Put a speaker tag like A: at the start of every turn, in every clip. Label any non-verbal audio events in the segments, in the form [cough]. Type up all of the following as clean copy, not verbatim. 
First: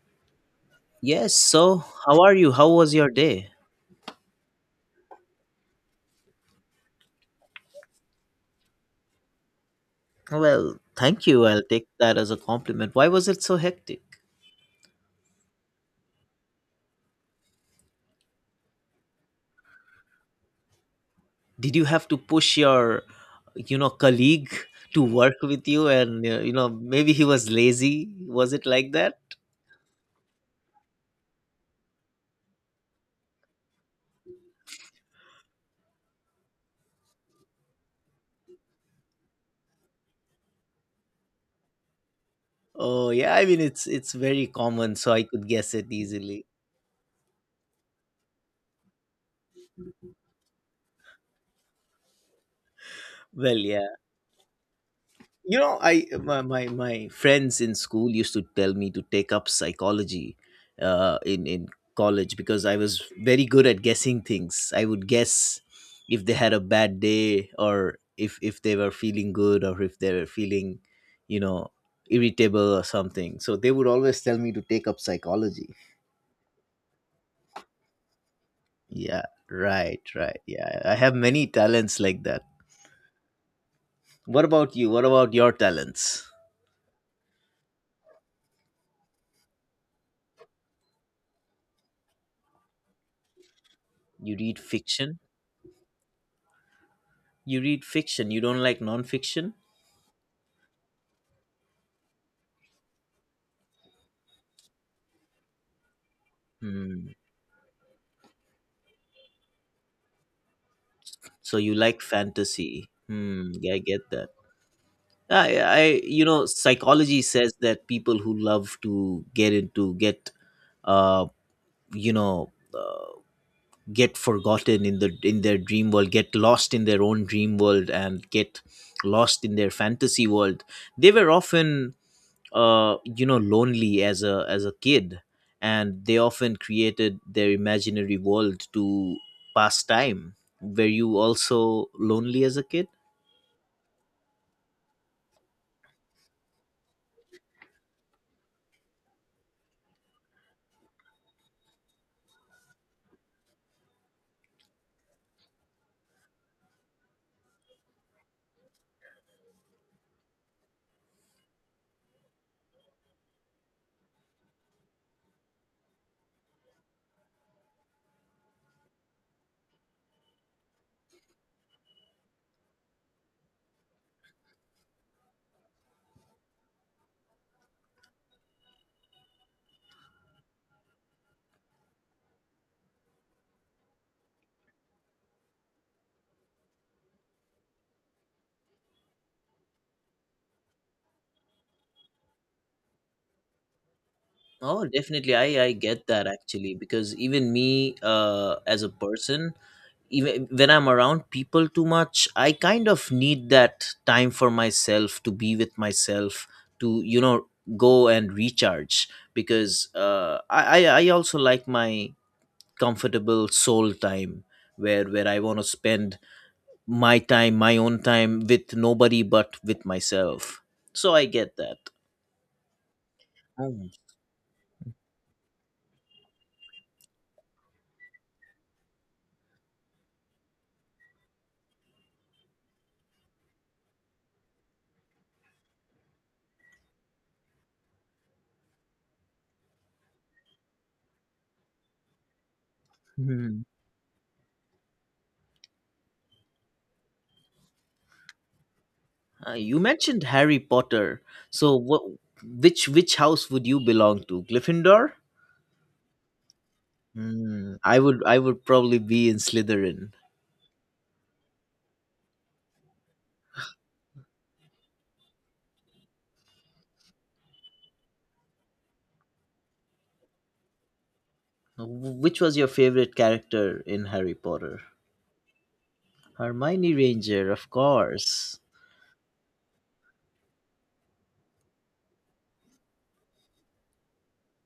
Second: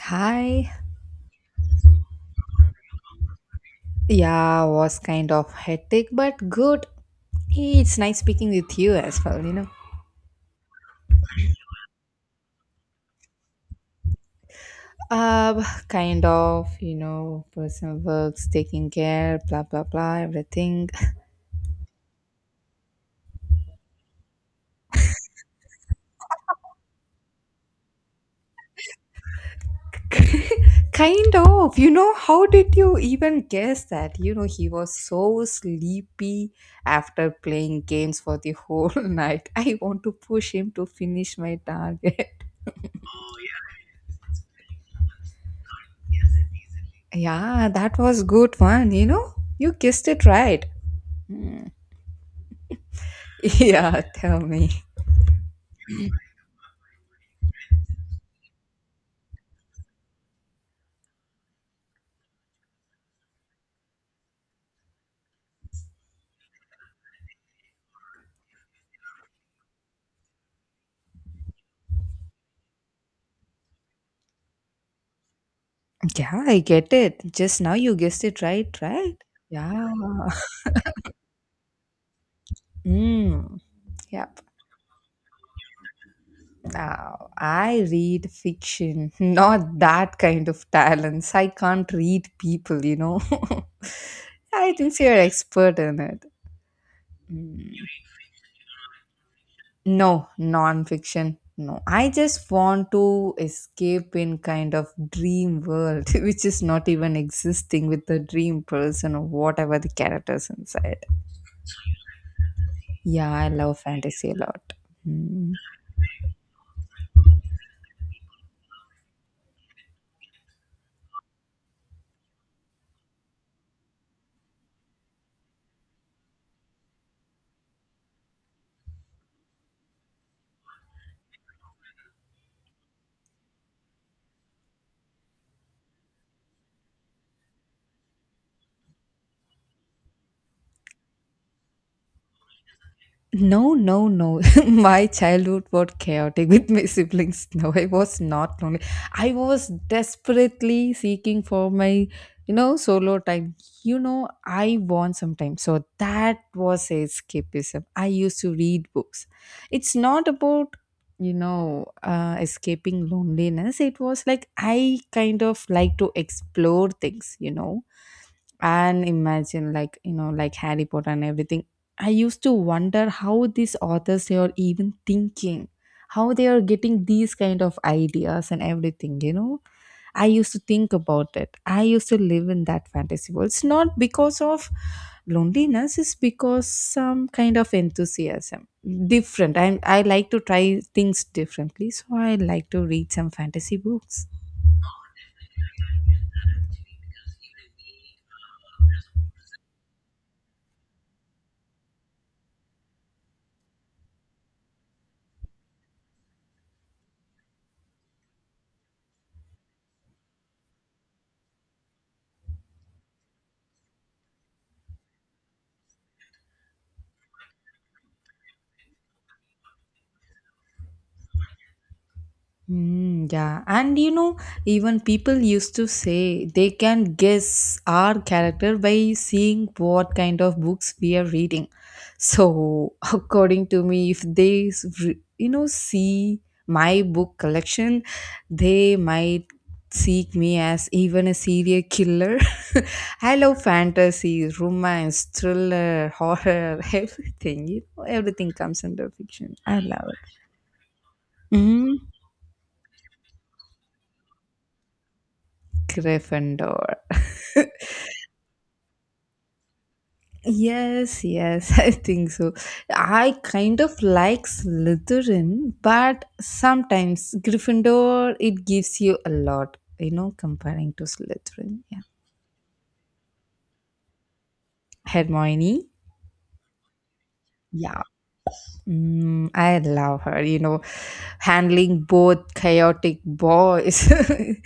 A: Hi.
B: Yes, so how are you? How was your day?
A: Yeah, was kind of hectic but good. Hey, it's nice speaking with you as well.
B: Well, thank you. I'll take that as a compliment. Why was it so hectic?
A: Kind of, personal works, taking care, blah blah blah, everything.
B: Did you have to push your, colleague to work with you and maybe he was lazy? Was it like that?
A: [laughs] Kind of, how did you even guess that? He was so sleepy after playing games for the whole [laughs] night. I want to push him to finish my target.
B: Oh, yeah, I mean it's very common, so I could guess it easily.
A: [laughs] yeah, that was good one, you know. You guessed it right. [laughs]
B: Well, yeah.
A: Yeah, tell me.
B: you know I my, my my friends in school used to tell me to take up psychology in college because I was very good at guessing things. I would guess if they had a bad day, or if they were feeling good, or if they were feeling, you know irritable or something, so they would always tell me to take up psychology.
A: Yeah, I get it. Just now you guessed it right, right?
B: Yeah,
A: Yeah.
B: right, right, yeah, I have many talents like that.
A: Mm, yep.
B: What about you? What about your talents?
A: Now, I read fiction, [laughs] not that kind of talents. I can't read people.
B: You
A: [laughs]
B: read
A: I think you're
B: fiction.
A: expert in it.
B: You
A: Mm,
B: read fiction. You don't like non-fiction.
A: no, non-fiction. No, I just want to escape in kind of dream world, [laughs] which is not
B: Hmm.
A: even existing with the dream person or whatever the characters inside.
B: So you like fantasy.
A: Yeah, I
B: Hmm. Yeah, I
A: love
B: get that.
A: fantasy a lot. Hmm.
B: Psychology says that people who love to get into get, uh, you know, get forgotten in their dream world, get lost in their own dream world, and get lost in their fantasy world. They were often, lonely as a kid, and they often created their imaginary world to pass time. Were you also lonely as a kid?
A: No, no, no. [laughs] My childhood was chaotic with my siblings. No, I was not lonely. I was desperately seeking for my solo time. I want some time. So that was escapism. I used to read books. It's not about escaping loneliness. It was like I kind of like to explore things, and imagine like like Harry Potter and everything. I used to wonder how these authors they are even thinking how they are getting these kind of ideas and everything. I used to think about it. I used to live in that fantasy world. It's not because of loneliness. It's because some kind of enthusiasm different. I like to try things differently, so I like to read some fantasy books.
B: Oh, definitely. I get that, actually, because even me, as a person, even when I'm around people too much, I kind of need that time for myself, to be with myself, to, go and recharge, because I also like my comfortable soul time, where I want to spend my own time with nobody but with myself. So I get that.
A: Mm, yeah,
B: Oh.
A: and even people used to say they can guess our character by seeing what kind of books we are reading. So, [laughs] according to me, if they see my book collection, they might seek me as even a serial killer. [laughs] I love
B: Mhm.
A: fantasy, romance, thriller, horror, [laughs] everything. Everything comes under fiction. I
B: You
A: love
B: mentioned Harry Potter, so what,
A: it.
B: which house would you belong to? Gryffindor?
A: Gryffindor.
B: Hmm,
A: [laughs]
B: I would probably be in Slytherin.
A: Yes, yes, [laughs] I think so. I kind of like Slytherin, but sometimes Gryffindor it gives you a lot, comparing to Slytherin. Yeah.
B: Which was your favorite character in Harry Potter?
A: Hermione.
B: Hermione Ranger, of
A: Yeah,
B: course.
A: mm, I love her. Handling both chaotic boys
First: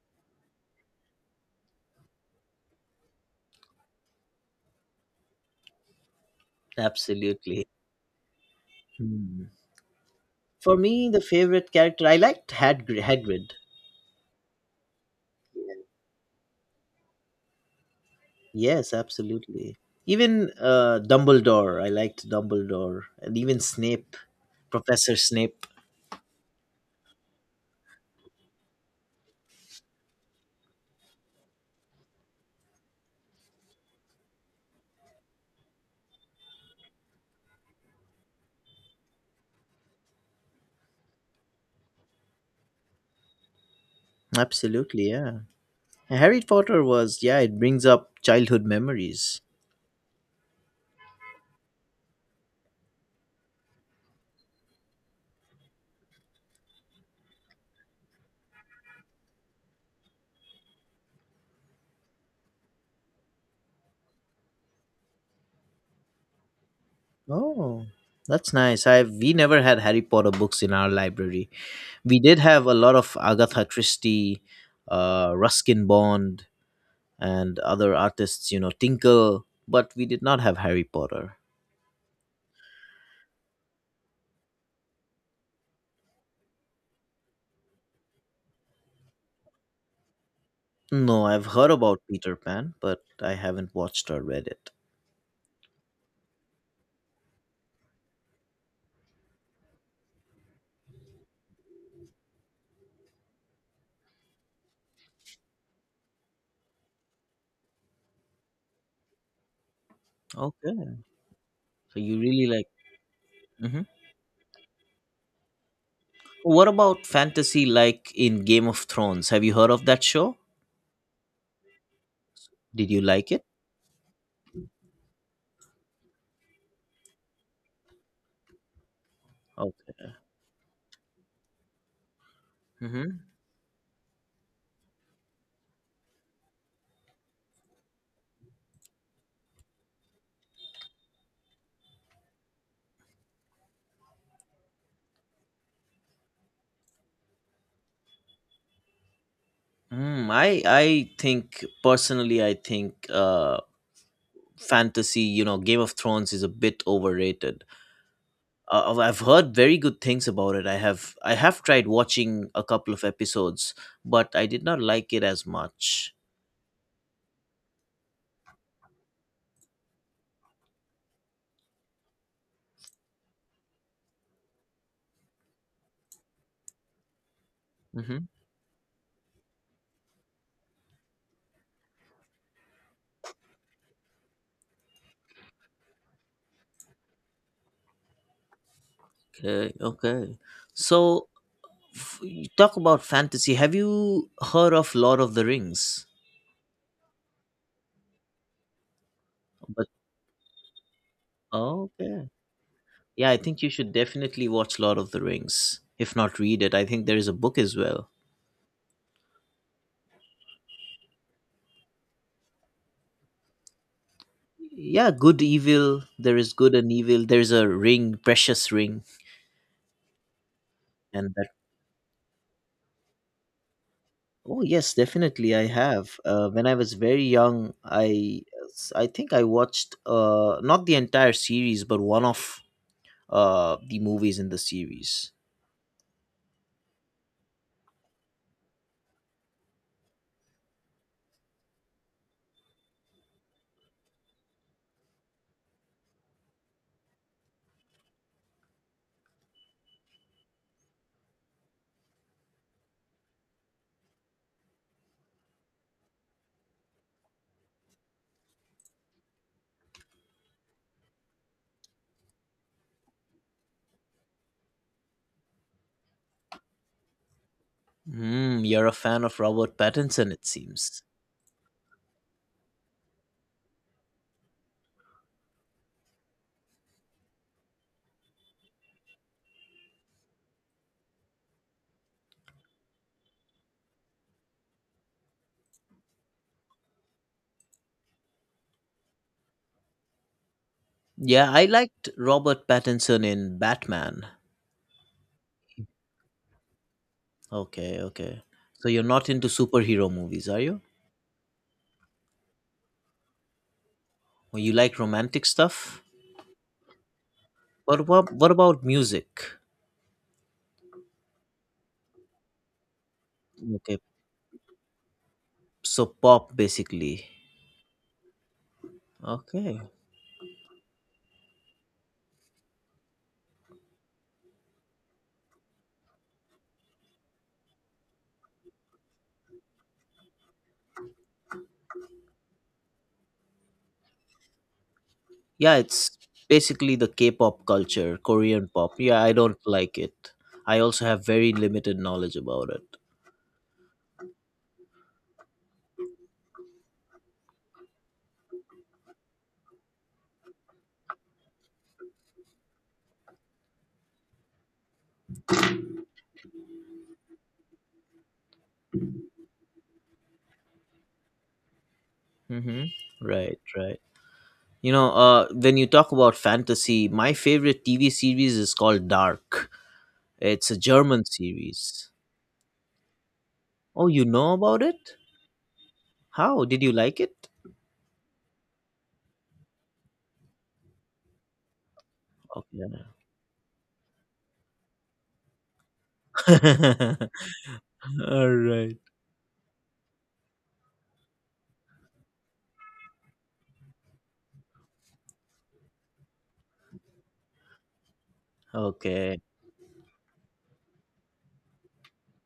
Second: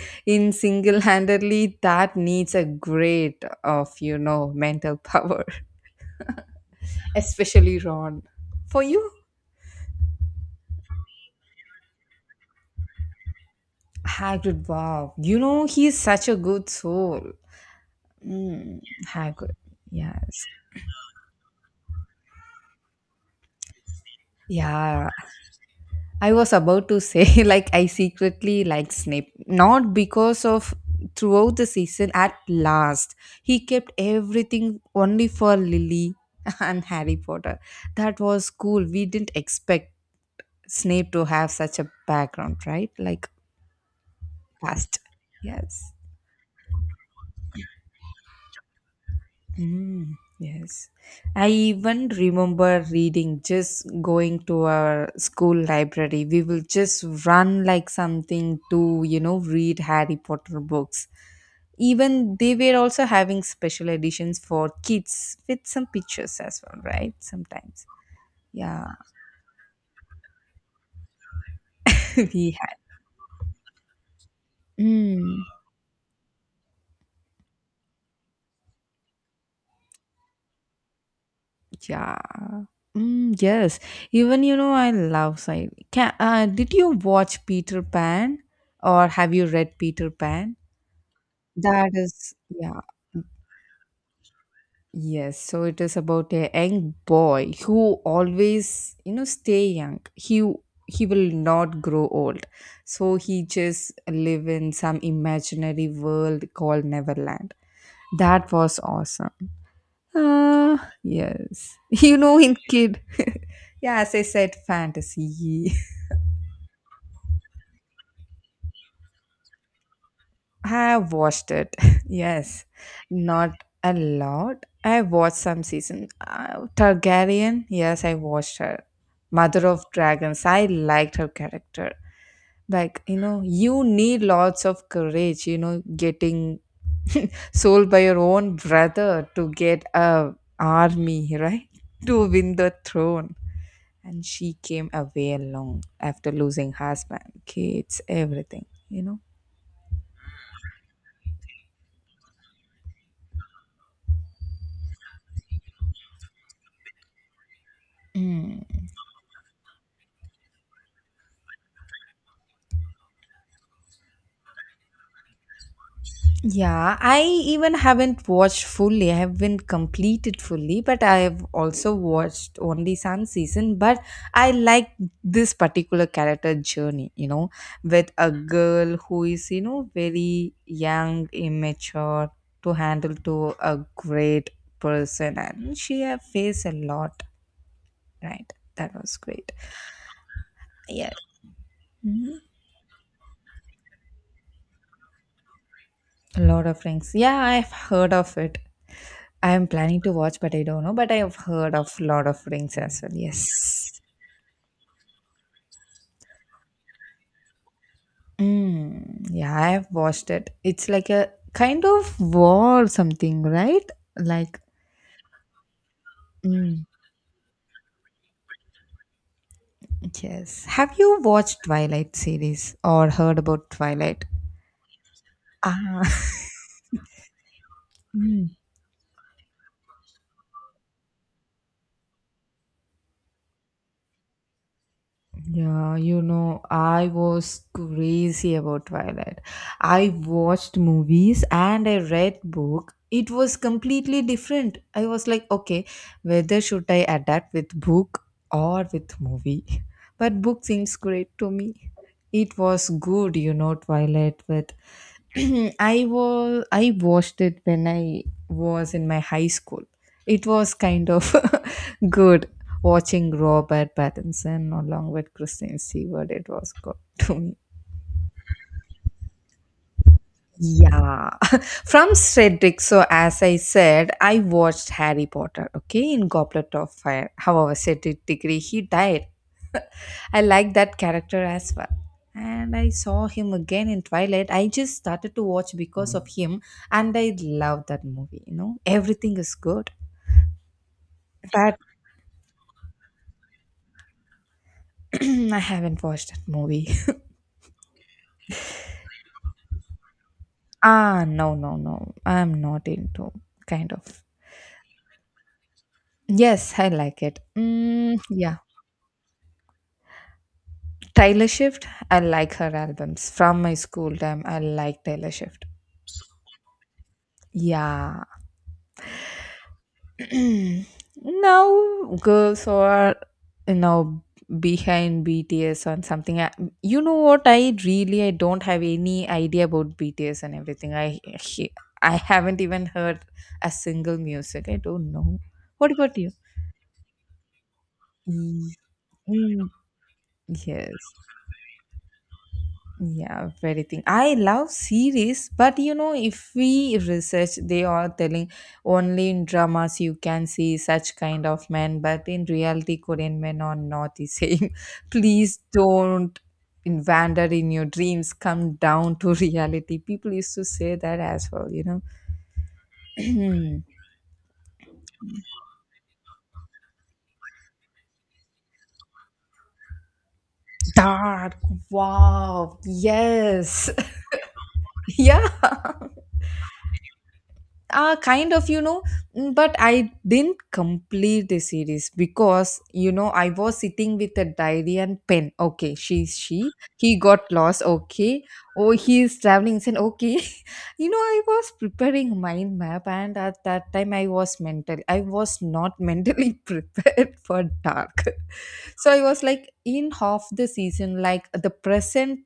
A: [laughs] in single-handedly that needs a great of mental power, [laughs]
B: Absolutely.
A: especially Ron. For you?
B: Hmm. For me, the favorite character I liked, Hagrid.
A: Hagrid, wow. He's such a good soul. Mm,
B: Yes,
A: Hagrid,
B: absolutely.
A: yes.
B: Even, Dumbledore. I liked Dumbledore, and even Snape,
A: Yeah,
B: Professor Snape.
A: I was about to say, [laughs] like, I secretly like Snape. Not because of throughout the season, at last, he kept everything only for Lily [laughs] and Harry Potter. That was cool. We didn't expect Snape to have such a background, right? Like, past.
B: Absolutely, yeah.
A: Yes.
B: Harry Potter was, yeah. It brings up childhood memories.
A: Mm, yes. I even remember reading just going to our school library. We will just run like something to read Harry Potter books. Even they were also having special editions for kids with some pictures as well, right?
B: Oh,
A: Sometimes.
B: that's
A: Yeah.
B: nice. I, we never had Harry Potter books in our library. We
A: [laughs]
B: did
A: we
B: have
A: had.
B: a lot of Agatha Christie,
A: Mm,
B: Ruskin Bond, and other artists. You know, Tinkle, but we did not have Harry Potter.
A: yeah. Mm, yes. Even, I love sci. Did you watch Peter Pan or have you read Peter Pan?
B: No, I've heard
A: That
B: about
A: is,
B: Peter Pan,
A: yeah,
B: but I haven't watched or read it.
A: yes. So it is about a young boy who always, stay young. He will not grow old. So he just live in some imaginary world called Neverland. That was awesome. Ah,
B: Okay.
A: yes. [laughs]
B: So
A: You
B: you
A: know,
B: really
A: in
B: like.
A: kid, [laughs]
B: Hmm.
A: yeah, as I said, fantasy.
B: What about fantasy, like in Game of Thrones? Have you heard of that show?
A: I have watched it. [laughs] Yes,
B: Did you like it?
A: not a lot. I watched some season. Targaryen. Yes, I watched her. Mother of
B: Okay.
A: Dragons. I liked her character. Like you
B: Hmm.
A: know, you need lots of courage. Getting [laughs] sold by your own brother to get a army right [laughs] to win the throne. And she came away alone after losing husband, kids, everything.
B: Mm, I think personally, I think, fantasy. You know, Game of Thrones is a bit overrated.
A: Mm.
B: I've heard very good things about it. I have tried watching a couple of episodes, but I did not like it as much.
A: Yeah, I even haven't watched fully. I haven't completed fully, but I have also watched only some season. But I like this particular character journey, with
B: Hmm.
A: a girl who is, very young, immature to handle to a great person, and she have faced a lot, right? That was great.
B: Okay. Okay.
A: Yeah.
B: So,
A: Mhm.
B: you talk about fantasy. Have you heard of Lord of the Rings?
A: A lot of rings. Yeah, I've heard of it. I am
B: But
A: planning to watch, but I don't know. But I have heard
B: oh,
A: of Lord
B: okay,
A: of Rings as well.
B: yeah, I think you should
A: Yes.
B: definitely watch Lord of the Rings, if not read it. I think there is a book as well.
A: Mm, yeah, I have watched it. It's like a kind of war or something, right? Like,
B: Yeah, good evil. There is good
A: mm,
B: and evil. There is a ring, precious ring,
A: yes. Have you
B: and that.
A: watched Twilight series or heard about Twilight?
B: Oh yes, definitely I
A: Ah,
B: have. When I was very young,
A: [laughs]
B: I
A: mm.
B: I think I watched, not the entire series, but one of, the movies in the series.
A: Yeah, I was crazy about Twilight. I watched movies and I read book. It was completely different. I was like, okay, whether should I adapt with book or with movie? [laughs] But book seems great to me. It was good, Twilight with [clears throat] I watched it when I was in my high school. It was kind of [laughs] good watching Robert Pattinson along with Kristen Stewart, it was good [laughs] to me.
B: Hmm, you're a fan of Robert Pattinson, it seems.
A: Yeah, [laughs] from Shreddick. So, as I said, I watched Harry Potter, okay, in Goblet of Fire. However, Cedric Diggory, he died. [laughs] I like that character as well. And I saw him again in Twilight. I just started to watch because of him, and I love that movie. Everything is good,
B: Yeah, I
A: but
B: liked Robert Pattinson in Batman.
A: [clears throat] I haven't watched that movie.
B: Okay, okay. So you're not into superhero movies, are you?
A: Ah, no, no, no. I'm not into kind of.
B: Or you like romantic stuff?
A: Yes, I like it.
B: What
A: Mm,
B: what what
A: yeah.
B: about music?
A: Taylor Swift, I like her albums. From my
B: Okay,
A: school time, I like Taylor Swift.
B: so pop basically.
A: Yeah.
B: Okay.
A: [clears throat] Now, girls who are, you know, behind BTS and something. You know what? I don't have any idea about BTS and everything. I haven't even heard a single music. I don't know.
B: Yeah,
A: What about
B: it's
A: you?
B: basically the K-pop culture, Korean pop. Yeah, I don't
A: Mm.
B: like it. I
A: Yes.
B: also have very limited knowledge about it.
A: Yeah, very thing. I love series, but if we research, they are telling only in dramas you can see such kind of men, but in reality, Korean men are not the same. [laughs] Please don't wander in your dreams, come down to [laughs] reality. People used to say that as well,
B: Mm-hmm. Right,
A: know.
B: right. You know, when you talk about fantasy, my favorite TV series is called Dark. It's a
A: [clears throat]
B: German
A: Dark.
B: series.
A: Wow. Yes. [laughs]
B: Oh, you know about it?
A: Yeah.
B: How did you like it?
A: Kind of. But I didn't complete the series because
B: Okay.
A: I was sitting with a diary and pen, okay. She's she he got
B: [laughs]
A: lost, okay.
B: All
A: Oh,
B: right.
A: he's traveling, said, okay. [laughs] I was preparing mind map, and at that time I was not [laughs] mentally prepared for dark. [laughs] So I
B: Okay.
A: was like in half the season, like the present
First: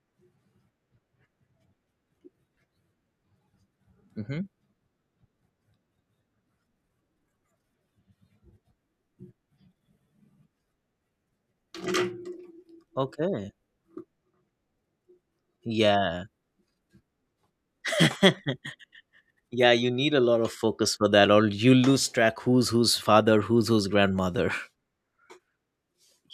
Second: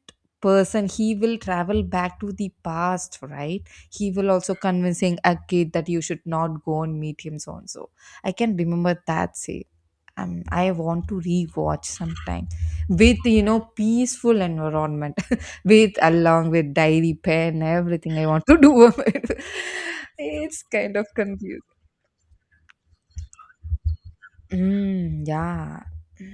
A: person he will travel back to the past, right. He will
B: Hmm.
A: also convincing a kid that you should not go and meet him, so and so. I can remember that scene. I want to rewatch sometime with
B: Okay.
A: peaceful environment [laughs] with
B: Yeah.
A: along with diary pen everything I want to
B: [laughs]
A: do.
B: Yeah, you need
A: [laughs]
B: a lot of
A: It's
B: focus
A: kind of
B: for that, or
A: confusing.
B: you lose track who's whose father, who's whose grandmother.
A: Mm, yeah.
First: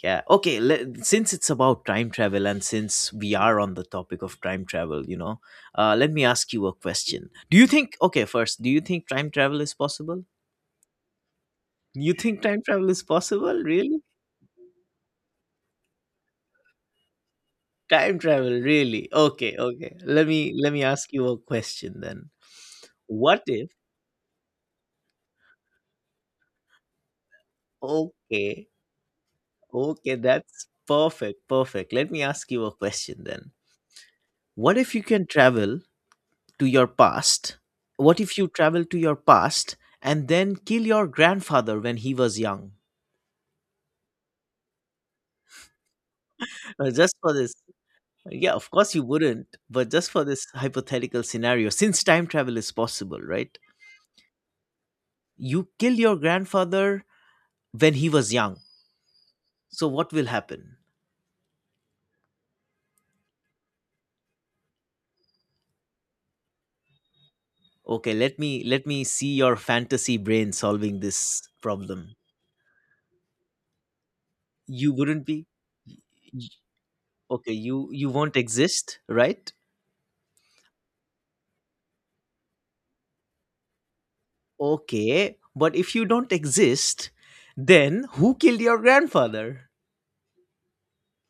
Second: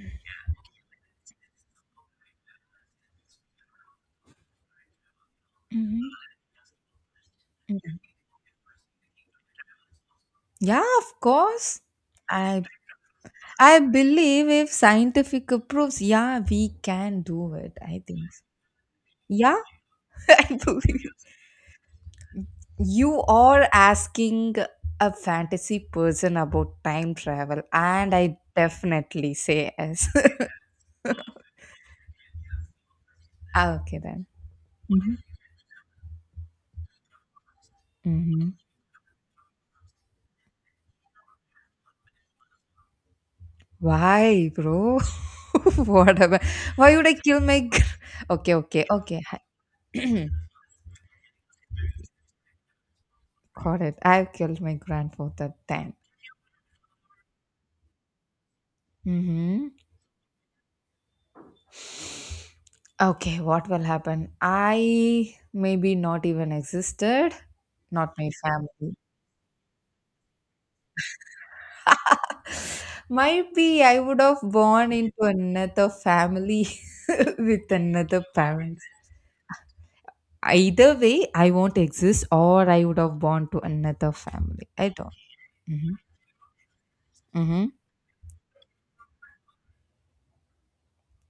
B: Yeah. Okay. Let, since it's about time travel, and since we are on the topic of time travel, you know,
A: Hmm.
B: let me ask you a question. Do you think, okay, first, do you think time travel is possible?
A: Yeah, of course.
B: You think time
A: I
B: travel is possible?
A: I
B: Really?
A: believe if scientific approves, yeah, we can do it. I
B: Time
A: think so.
B: travel, really? Okay.
A: Yeah,
B: Okay.
A: [laughs] I
B: Let me
A: believe.
B: ask you a question then.
A: You
B: What
A: are
B: if,
A: asking a fantasy person about time travel, and I
B: okay,
A: definitely say yes.
B: okay,
A: [laughs]
B: that's perfect. Perfect. Let me ask you a question then.
A: Ah, okay, then.
B: What if you
A: Mhm.
B: can travel to your past? What if you
A: Hmm.
B: travel to your past and then kill your grandfather when he was young?
A: Why, bro? [laughs] what about? Why would I
B: Just for
A: kill
B: this.
A: my?
B: Yeah,
A: Okay,
B: of
A: okay,
B: course you
A: okay.
B: wouldn't, but just for
A: [clears throat]
B: this hypothetical scenario, since time travel is possible, right?
A: Got it. I've killed my grandfather
B: You kill
A: then.
B: your grandfather when he was young.
A: Hmm.
B: So what will happen?
A: Okay, what will happen? I maybe not even existed,
B: Okay,
A: not my
B: let
A: family.
B: me see your fantasy brain solving this problem.
A: Might be I would have born
B: You
A: into
B: wouldn't be,
A: another
B: y- y-
A: family [laughs]
B: okay,
A: with
B: you
A: another
B: won't
A: parents.
B: exist, right?
A: Either way, I won't exist or I would have born to another family. I don't.
B: Okay, but if
A: Mm-hmm.
B: you don't exist,
A: Mm-hmm.
B: then who killed your grandfather?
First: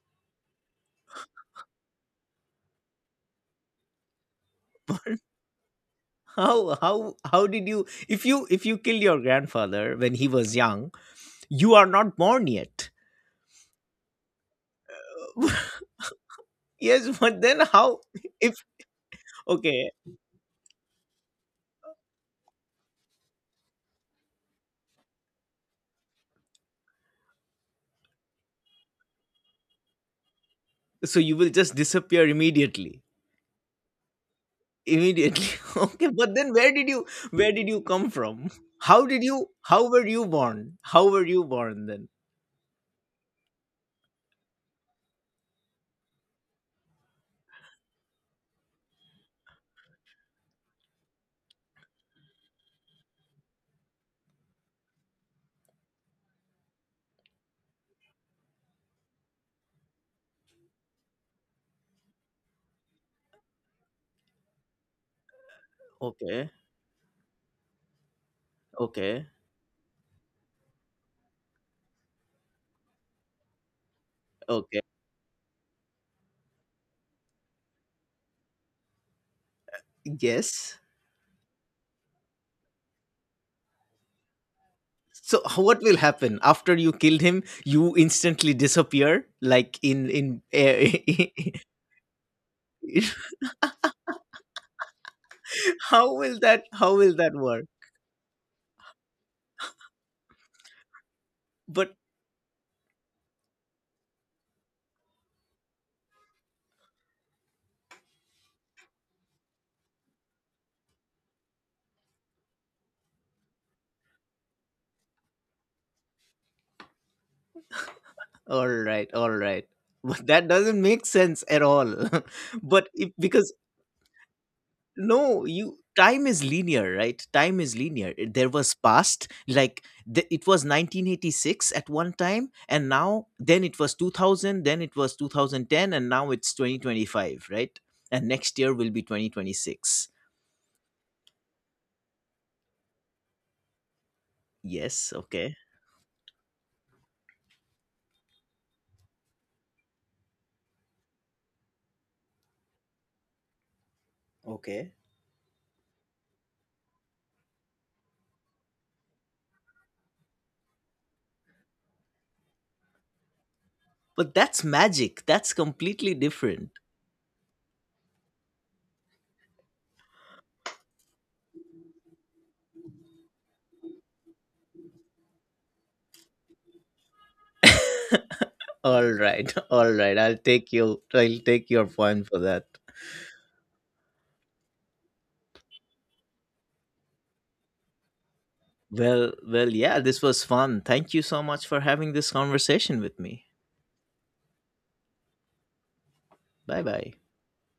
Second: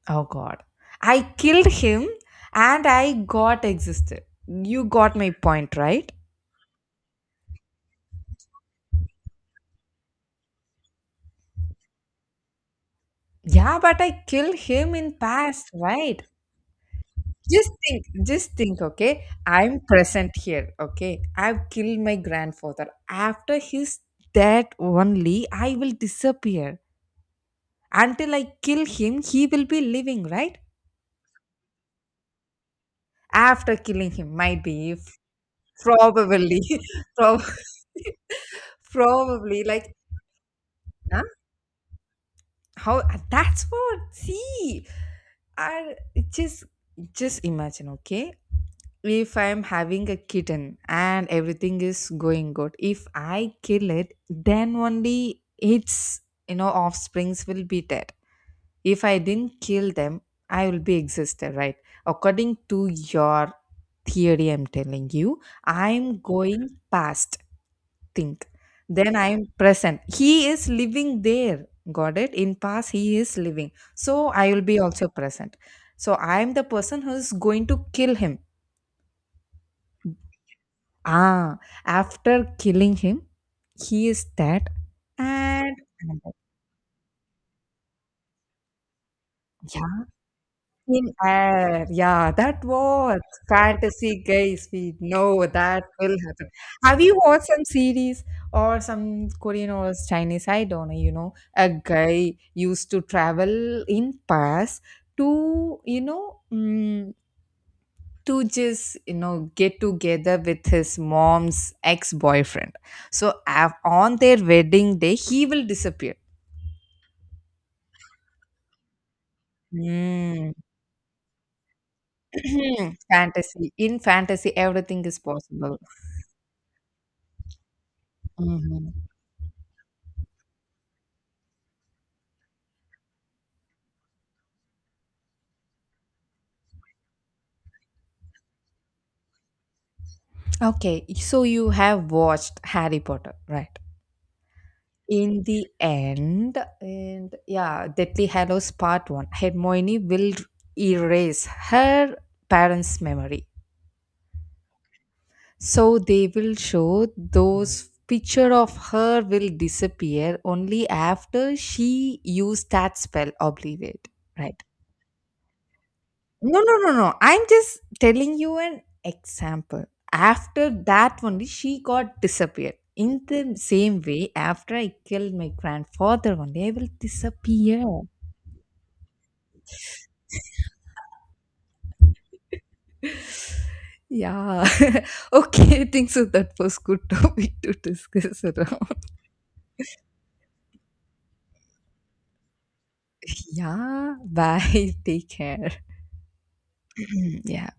A: Oh God. I killed him and I got existed. You got my point, right?
B: How did you, if you, if you killed your grandfather when he was young, you are not born yet.
A: Yeah, but I killed him in past,
B: [laughs]
A: right?
B: Yes, but then how,
A: Just
B: if
A: think, okay? I'm
B: okay,
A: present here, okay? I've killed my grandfather. After his death only, I will disappear. Until I kill him, he will be living, right?
B: so you will just disappear immediately.
A: After killing him, might be,
B: Immediately. [laughs] Okay, but then
A: probably, [laughs] prob-
B: where did you come from?
A: [laughs]
B: How did you
A: probably, like,
B: how were you born? How
A: huh?
B: were you born then?
A: How? That's what, see, I just, just imagine, okay? If I'm having a kitten and everything is going good, if I kill it, then only its offsprings will be dead. If I didn't kill them, I will be existed, right? According to your theory, I'm telling you, I'm
B: Okay.
A: going past. Think, then
B: Okay.
A: I'm present. He is living there. Got it? In past, he is living, so I will be
B: Okay.
A: also present. So I'm the person who is going to kill him.
B: Yes.
A: Ah, after killing him, he is dead.
B: So [laughs]
A: And
B: what will
A: another-
B: happen after you killed him? You instantly disappear, like
A: yeah,
B: in.
A: in air, yeah, that was
B: [laughs]
A: fantasy, guys. We know that will happen.
B: How
A: Have
B: will
A: you
B: that
A: watched some
B: work?
A: series or some Korean or Chinese? I don't know. A
B: But
A: guy used to travel in past to to just get together with his mom's ex-boyfriend, so on their wedding day he will disappear.
B: all right, all right. But that
A: Mm.
B: doesn't make sense at all. [laughs] But
A: [clears throat]
B: if, because
A: Fantasy in fantasy, everything is
B: no, you
A: possible.
B: time is linear, right? Time is linear. There was
A: Mhm.
B: past, like, the, it was 1986 at one time, and now then it was 2000, then it was 2010, and now it's 2025, right? And next year will be 2026.
A: Okay, so you have watched Harry Potter, right?
B: Yes,
A: In
B: okay.
A: the end, and yeah, Deathly Hallows Part one, Hermione will erase her parents memory.
B: Okay.
A: So they will show those picture of her will disappear only after she used that spell obliterate,
B: But
A: right?
B: that's magic. That's completely
A: No,
B: different.
A: no, no, no. I'm just telling you an example. After that only, she got disappeared. In the same way, after I killed my grandfather only I will disappear.
B: All right. [laughs] All right, I'll take your point for that.
A: Yeah. [laughs] Okay, I think so. That was good [laughs] topic to discuss around.
B: Well, yeah, this was fun. Thank you so much for having this conversation with me.
A: Yeah. Bye. [laughs] Take care.
B: Bye bye.
A: [clears throat] yeah.